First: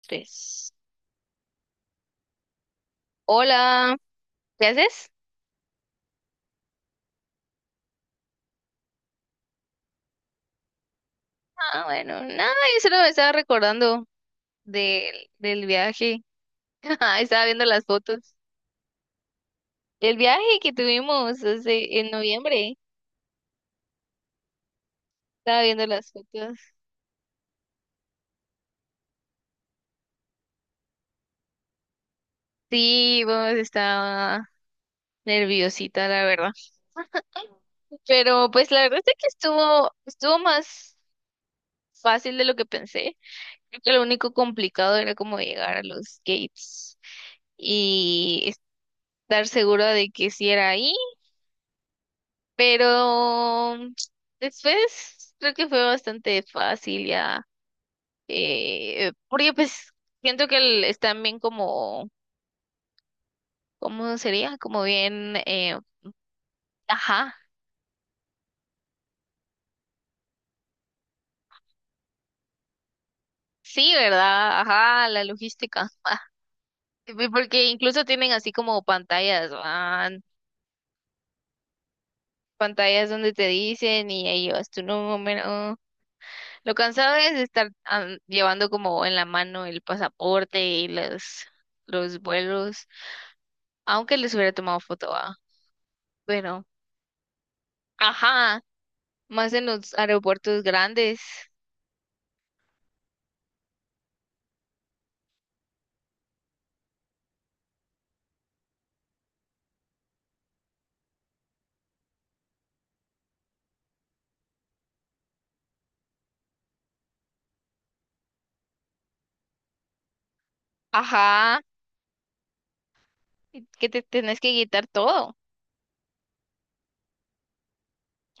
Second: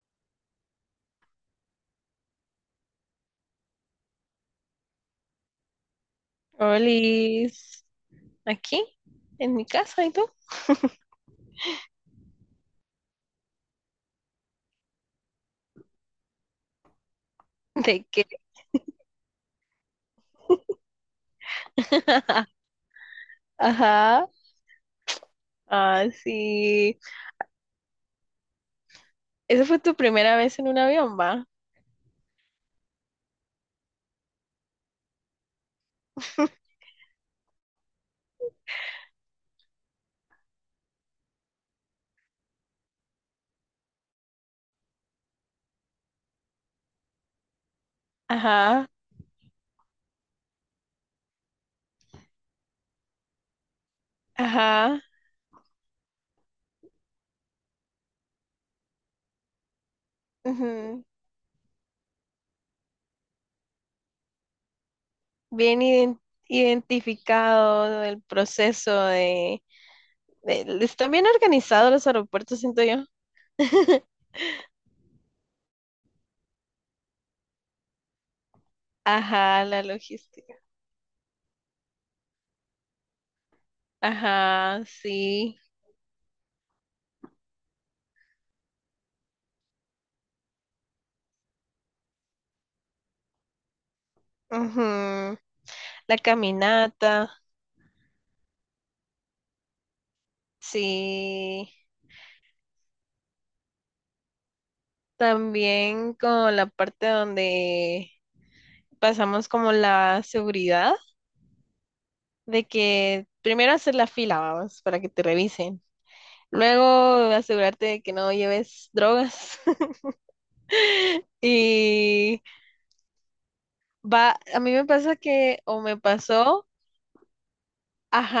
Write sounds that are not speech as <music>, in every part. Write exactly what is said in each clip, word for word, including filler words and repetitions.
Tres. Hola, ¿qué haces? Olis, aquí, en mi casa, ¿y tú? Ah, bueno, nada, yo solo me estaba recordando del, del viaje. <laughs> Ajá, estaba viendo las ¿De qué? fotos. El viaje que tuvimos hace, en <laughs> noviembre. Ajá, Estaba viendo ah, las fotos. sí. Esa fue tu primera vez en un avión, ¿va? Sí, pues estaba nerviosita, la verdad. <laughs> Pero pues la verdad es que estuvo, estuvo más fácil de lo que pensé. Creo que lo único complicado era como llegar a los gates y Ajá, estar segura de que si era ahí. Pero ajá. después creo que fue bastante fácil ya. Eh, porque pues siento que el- Ujú. están bien como, ¿cómo sería? Como bien, eh, Bien iden- ajá, Identificado el proceso de, de- están bien organizados los aeropuertos, siento yo. sí, <laughs> ¿verdad? Ajá, la logística. <laughs> Ah, y porque incluso tienen así como pantallas, Ajá, la van, logística. pantallas donde te dicen y ahí vas tu Ajá, sí. número. Lo cansado es estar ah, llevando como en la mano el pasaporte y los, los vuelos, aunque les hubiera tomado foto, ¿va? Ujú. La Bueno, caminata, ajá, más en los aeropuertos grandes. sí. También con la parte donde pasamos como la seguridad, de que primero hacer la fila, vamos, para que te revisen. Luego asegurarte de que no lleves drogas. <laughs> Ajá, Y que te va, tenés que a mí me quitar pasa todo. que, o me pasó,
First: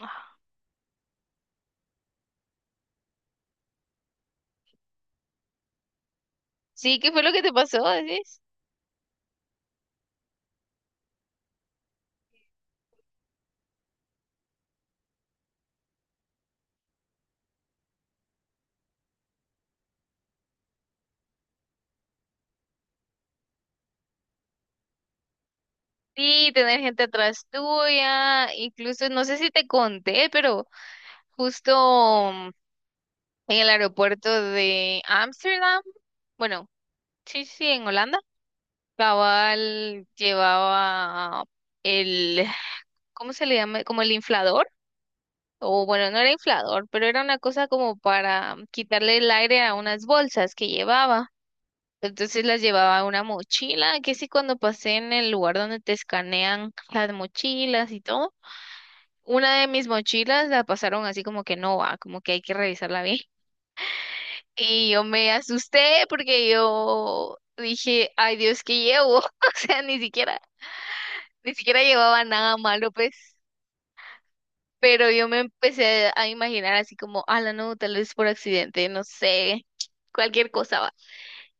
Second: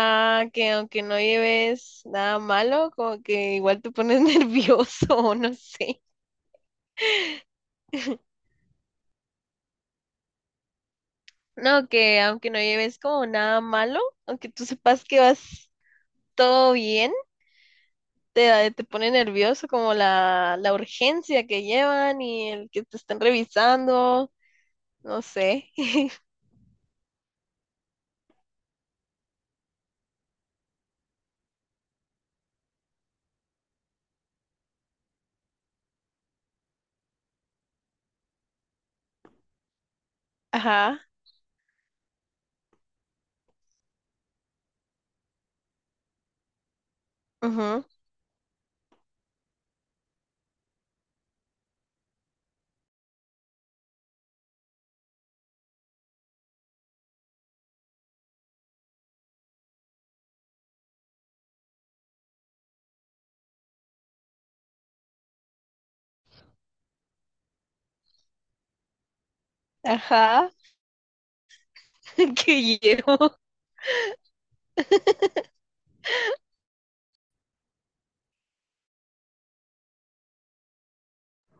Ah, que aunque no lleves nada malo, como que igual te pones <laughs> nervioso, o no sé. sí, ¿qué fue lo que te pasó, decís? No, que aunque no lleves como nada malo, aunque tú sepas que vas todo bien te, da- te pone nervioso como la, la urgencia que llevan y el que te están revisando, no sé. <laughs> Sí, tener gente atrás tuya, incluso no sé si te conté, pero justo mm, en el aeropuerto de Ámsterdam, bueno, sí, sí, en Holanda, cabal Ajá, llevaba el, ¿cómo se le llama? Como el inflador. O bueno, no era inflador, pero era una cosa ujú, como para quitarle el aire a unas bolsas que llevaba. Entonces las llevaba a una mochila, que sí cuando pasé en el lugar donde te escanean las mochilas y todo, una de mis mochilas la pasaron así como que no va, como que hay que revisarla bien. <laughs> Y yo me asusté porque yo dije, ay Dios, ¿qué llevo? <laughs> O sea, ni siquiera, ajá, ni siquiera llevaba <laughs> nada que malo, pues. llevo, Pero yo me empecé a imaginar así como, la no, tal vez por accidente, no sé, cualquier cosa va.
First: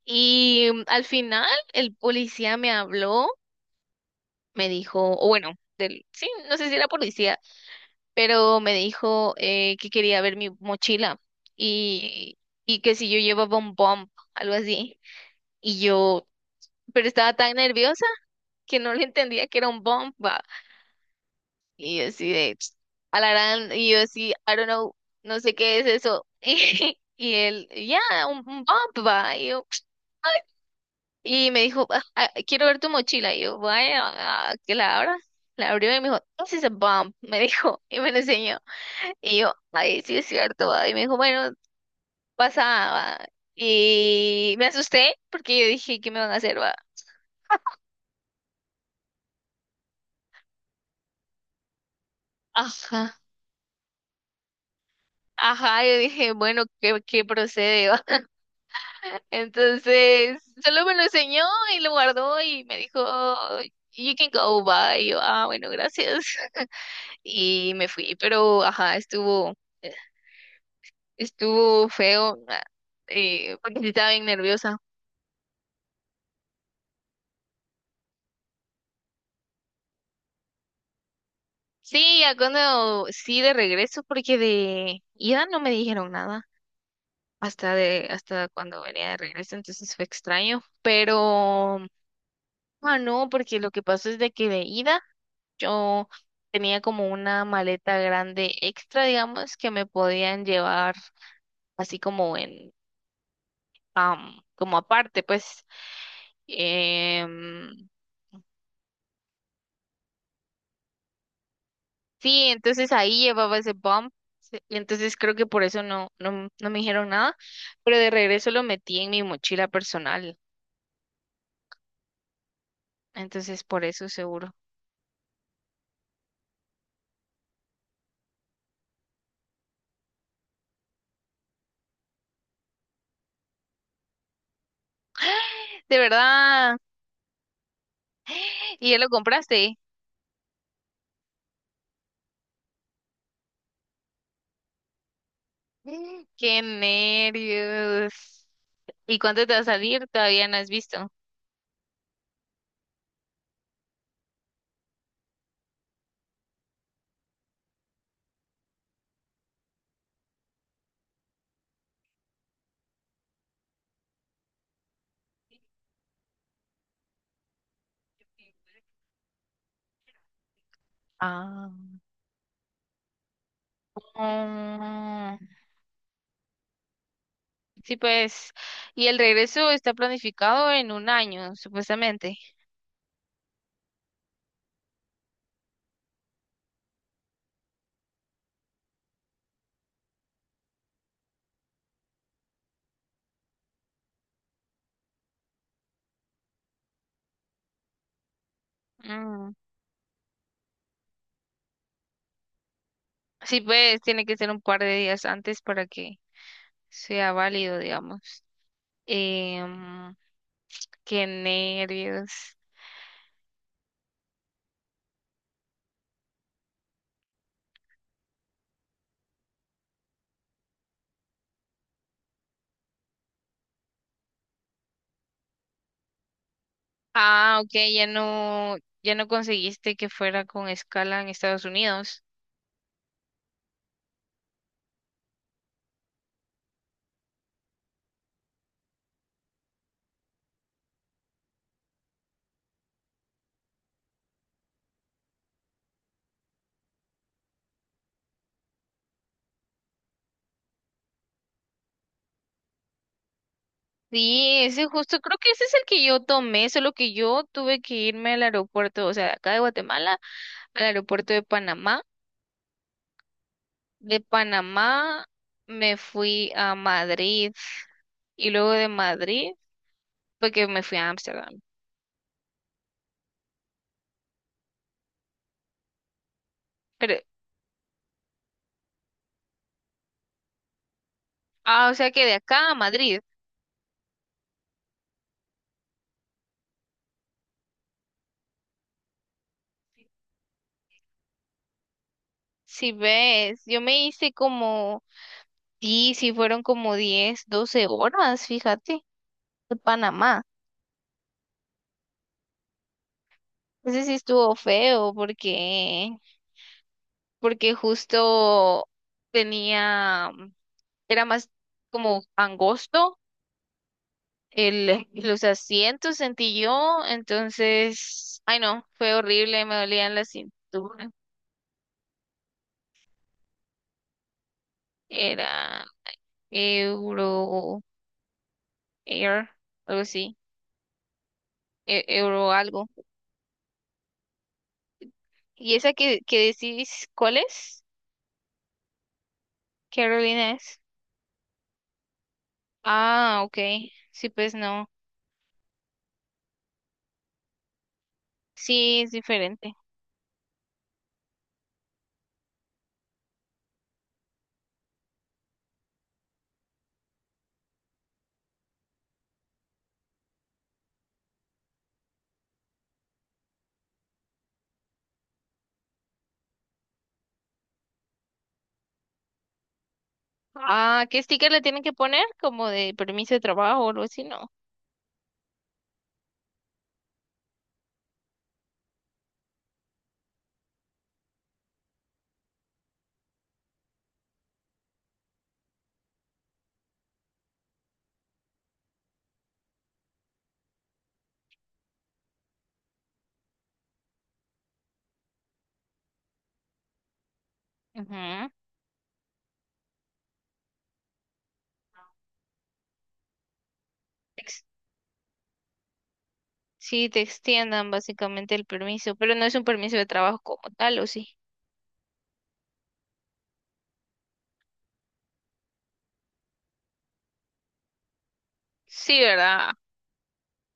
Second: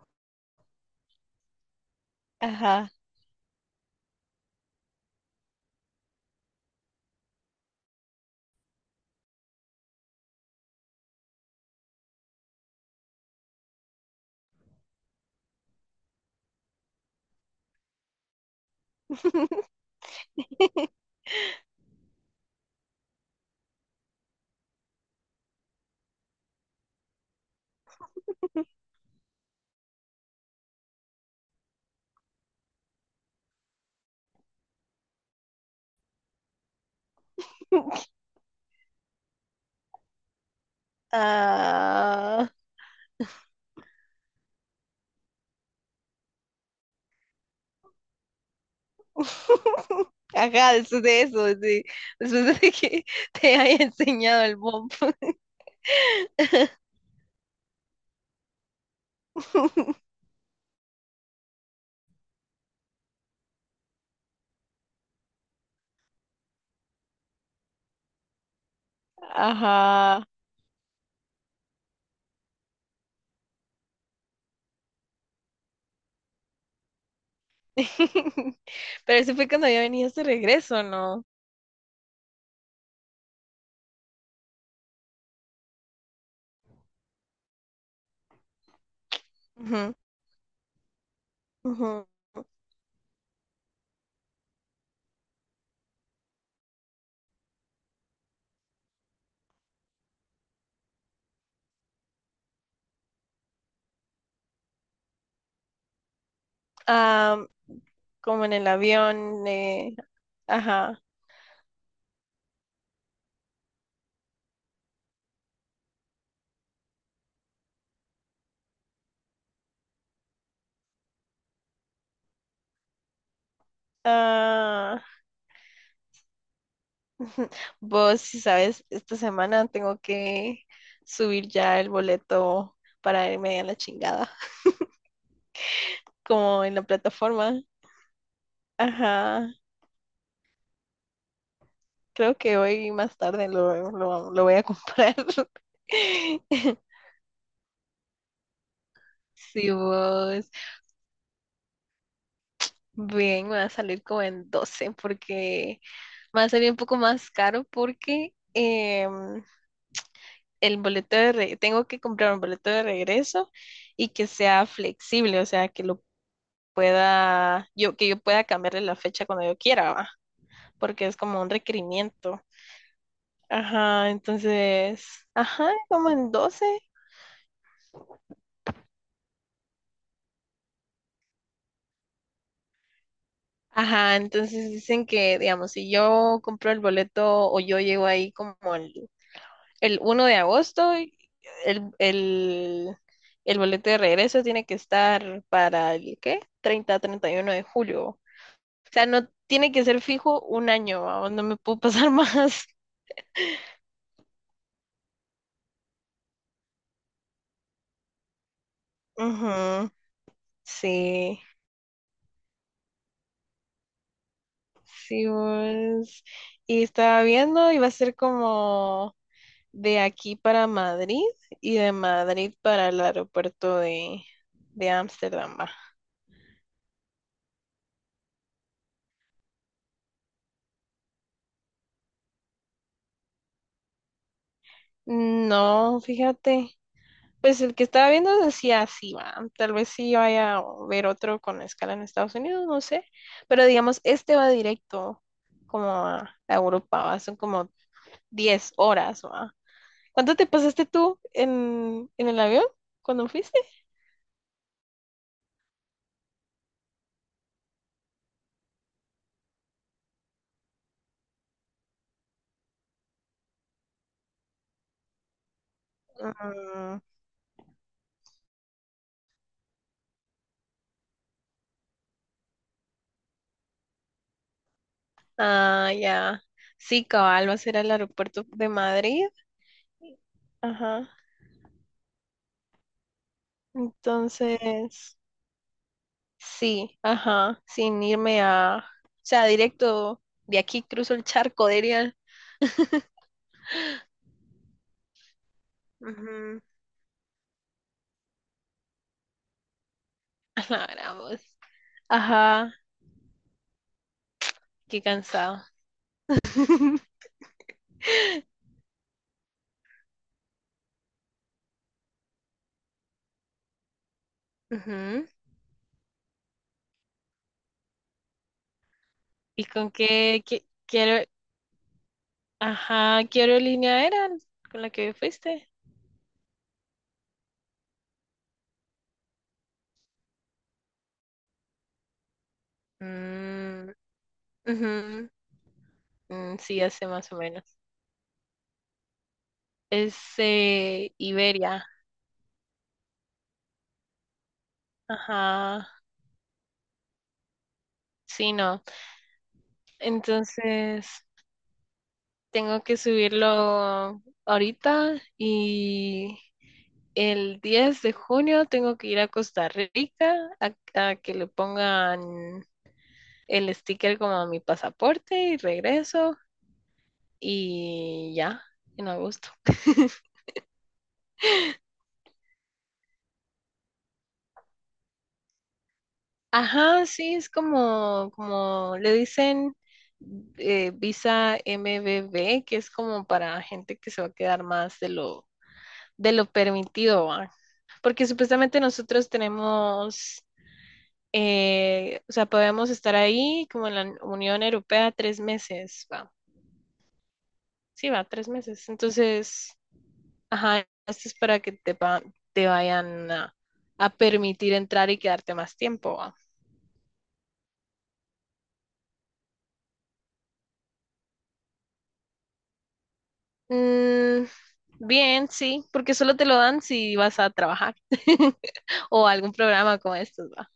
Y mm, al final el policía me ajá. habló, me dijo, o bueno, del, sí, no sé si era policía, pero me dijo eh, que quería ver mi mochila y, y que si yo llevaba un bump, algo así. Y yo, pero estaba tan nerviosa que no le entendía que era <laughs> un bump. Y yo así de, a la gran, y yo así, I don't know, no sé qué es eso. <laughs> Y él, ya, un, un bump, va. Y, yo, y me dijo, "Ah, ah, quiero ver tu mochila. Y yo, vaya, ah, que la abra. La abrió y me dijo, this is a bump, me dijo, <laughs> y me lo enseñó. Y yo, ay, sí es cierto, va. Y me dijo, bueno, Ah, pasa, va". Y me asusté porque yo dije, ¿qué me van a hacer, va? <laughs> ajá, después de eso, de- después de que Ajá, te haya enseñado el bomb. ajá, yo dije, bueno, ¿qué, qué procede. <laughs> Entonces, solo me lo enseñó y lo guardó y me dijo, you can go, bye. Y yo, ah, bueno, gracias. <laughs> Y me fui, pero ajá, estuvo, Ajá. estuvo feo, ah, eh, porque sí estaba bien nerviosa. <laughs> Pero eso fue cuando ya venías de regreso, ¿no? Sí, ya cuando, sí, de regreso, porque de ida no me dijeron nada. Hasta de, hasta cuando venía de regreso, Ujú, entonces fue extraño. Pero, ujú. ah, no, porque lo que pasó es de que de ida. Yo tenía como una maleta grande extra, digamos, que me podían llevar así como en, am, como aparte, pues. Am, Em, como en el avión, eh, ajá. sí, entonces ahí llevaba ese bump. se- Y entonces creo que por eso no, no, no me dijeron nada, pero de regreso lo metí en mi mochila personal. Entonces por eso seguro. Ah, <laughs> vos, si sabes, esta semana tengo que subir ya el boleto para irme a la chingada, De como en verdad. la plataforma. ¿Y ya lo Ajá, compraste? creo que hoy más tarde lo, lo, lo voy a comprar. Mm. Qué <laughs> nervios. ¿Y cuánto te va a Si salir? Todavía vos, no has visto. bien, me va a salir como en doce, porque me va a salir un poco más caro porque... em, el boleto de re- tengo que comprar un boleto de regreso y que sea flexible, o sea, que lo pueda, yo, que yo pueda cambiarle la fecha cuando yo quiera, ¿va? Porque es como un Ah. requerimiento. Ajá, entonces, Ah, ajá, como en doce. sí, pues, y el regreso está planificado en un año, supuestamente. Ajá, entonces dicen que, digamos, si yo compro el boleto o yo llego ahí como el, el uno de agosto, el, el, el boleto de regreso tiene que estar para el, ¿qué? treinta, treinta y uno de julio. O sea, no Mm, tiene que ser fijo un año, vamos, no me puedo pasar <laughs> más. sí, pues, tiene que ser un par de días antes para que sea válido, digamos. Ujú. Em, Qué Sí, nervios. sí, vos. Y estaba viendo, iba a ser como de aquí para Madrid y de Madrid para el aeropuerto de, de Ámsterdam, va. Ah, ok, ya no, ya no conseguiste que fuera con escala en Estados Unidos. No, fíjate. Pues el que estaba viendo decía así, va. Tal vez sí vaya a ver otro con escala en Estados Unidos, no sé. Pero digamos, este va directo como a a Europa, va. Son como diez horas. Ma. ¿Cuánto te pasaste tú en, en el avión cuando fuiste? Sí, ese justo, creo que ese es el que yo tomé, solo que yo tuve que irme al aeropuerto, o sea, de acá de Guatemala, al aeropuerto de Panamá. De Panamá me fui a Mm, Madrid y luego de Madrid, porque me fui a Ámsterdam. ah, ya. Sí, Pero, cabal, vas a ir al aeropuerto de Madrid. Ajá. ah, o sea que de acá a Madrid, Entonces, sí, ajá, sin irme a, o sea, directo de aquí cruzo el charco, diría. si ves, yo me hice como, sí, sí Ujú, fueron como diez doce horas, fíjate, de Panamá. <laughs> a la gran voz. Ajá, Ese sí estuvo qué feo cansado. porque, <laughs> porque justo tenía, era más como angosto el, Ujú. los asientos sentí yo, entonces, ay no, fue horrible, ¿Y me con dolían la qué, qué- cintura. quiero, ajá, qué aerolínea era con la que fuiste? Era Euro Air, algo así, e- Euro algo. Mm, ujú, ¿Y esa que, que mm, sí, decís hace más cuál o menos. es? ¿Qué Es aerolínea es? eh, Iberia. Ah, ok, sí, pues no, Ajá. Sí, no. sí, es diferente. Entonces, tengo que subirlo ahorita y el diez de junio tengo que ir a Costa Rica a, a que le pongan el sticker como a mi pasaporte y regreso y ya, en agosto. <laughs> Ah, ¿qué sticker le tienen que poner? Como de permiso de trabajo o algo así, ¿no? Ajá, sí, es como, como le dicen eh, visa M B B, que es como para gente que se va a quedar más de lo, de lo permitido, ¿va? Porque supuestamente nosotros tenemos, eh, o sea, podemos estar ahí como en la Unión Europea tres meses, ¿va? Sí, va, tres Ujú. meses. Entonces, ajá, esto es para que te, va- te vayan a, a Ex- permitir entrar y quedarte más tiempo. Sí, te extiendan básicamente el permiso, pero no es un permiso de trabajo como tal, ¿o sí? Mm, bien, sí, porque solo te lo dan si vas a trabajar <laughs> Sí, o algún ¿verdad? programa como estos, va.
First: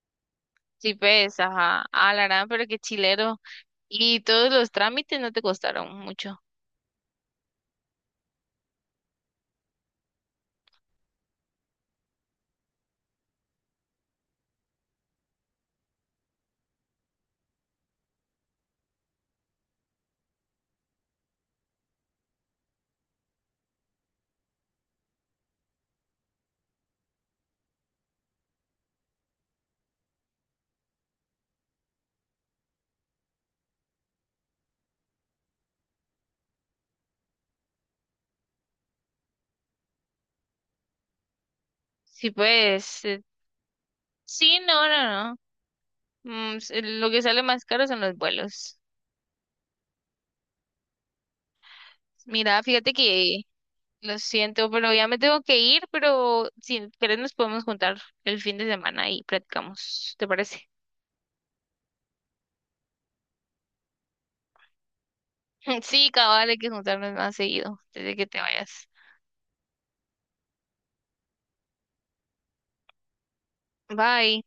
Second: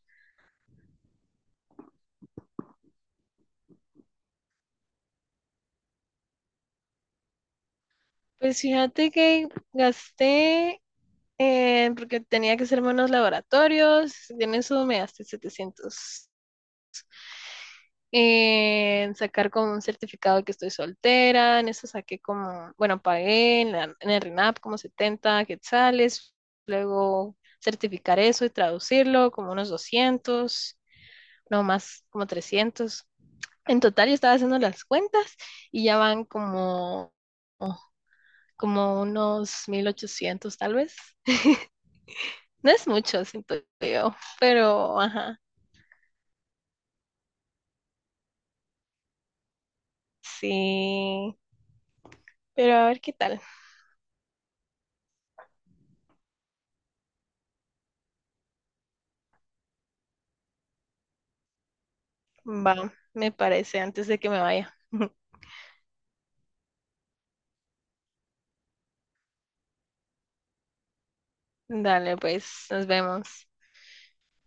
Sí, ves, ajá, a la gran, pero qué chilero. Y todos los trámites no te costaron mucho. Pues fíjate que gasté, eh, porque tenía que hacerme unos laboratorios, y en eso me gasté setecientos. En sacar como un certificado de que estoy soltera, en eso saqué como, bueno, pagué en, la- en el RENAP como setenta quetzales, luego certificar eso y traducirlo como unos doscientos, no más como trescientos. En total, yo estaba haciendo las cuentas y ya van como, como unos mil ochocientos tal vez. Sí, No es pues, eh, mucho, siento yo, sí, no, pero no, no. ajá, Mm, s- lo que sale más caro son los vuelos. sí. Mira, Pero a fíjate ver qué tal. que lo siento, pero ya me tengo que ir, pero si querés nos podemos juntar el fin de semana y platicamos, ¿te parece? Va, me parece, antes de que me vaya. <laughs> <laughs> Sí, cabal, hay que juntarnos más seguido, desde que te vayas. Dale, pues, nos vemos. Bye.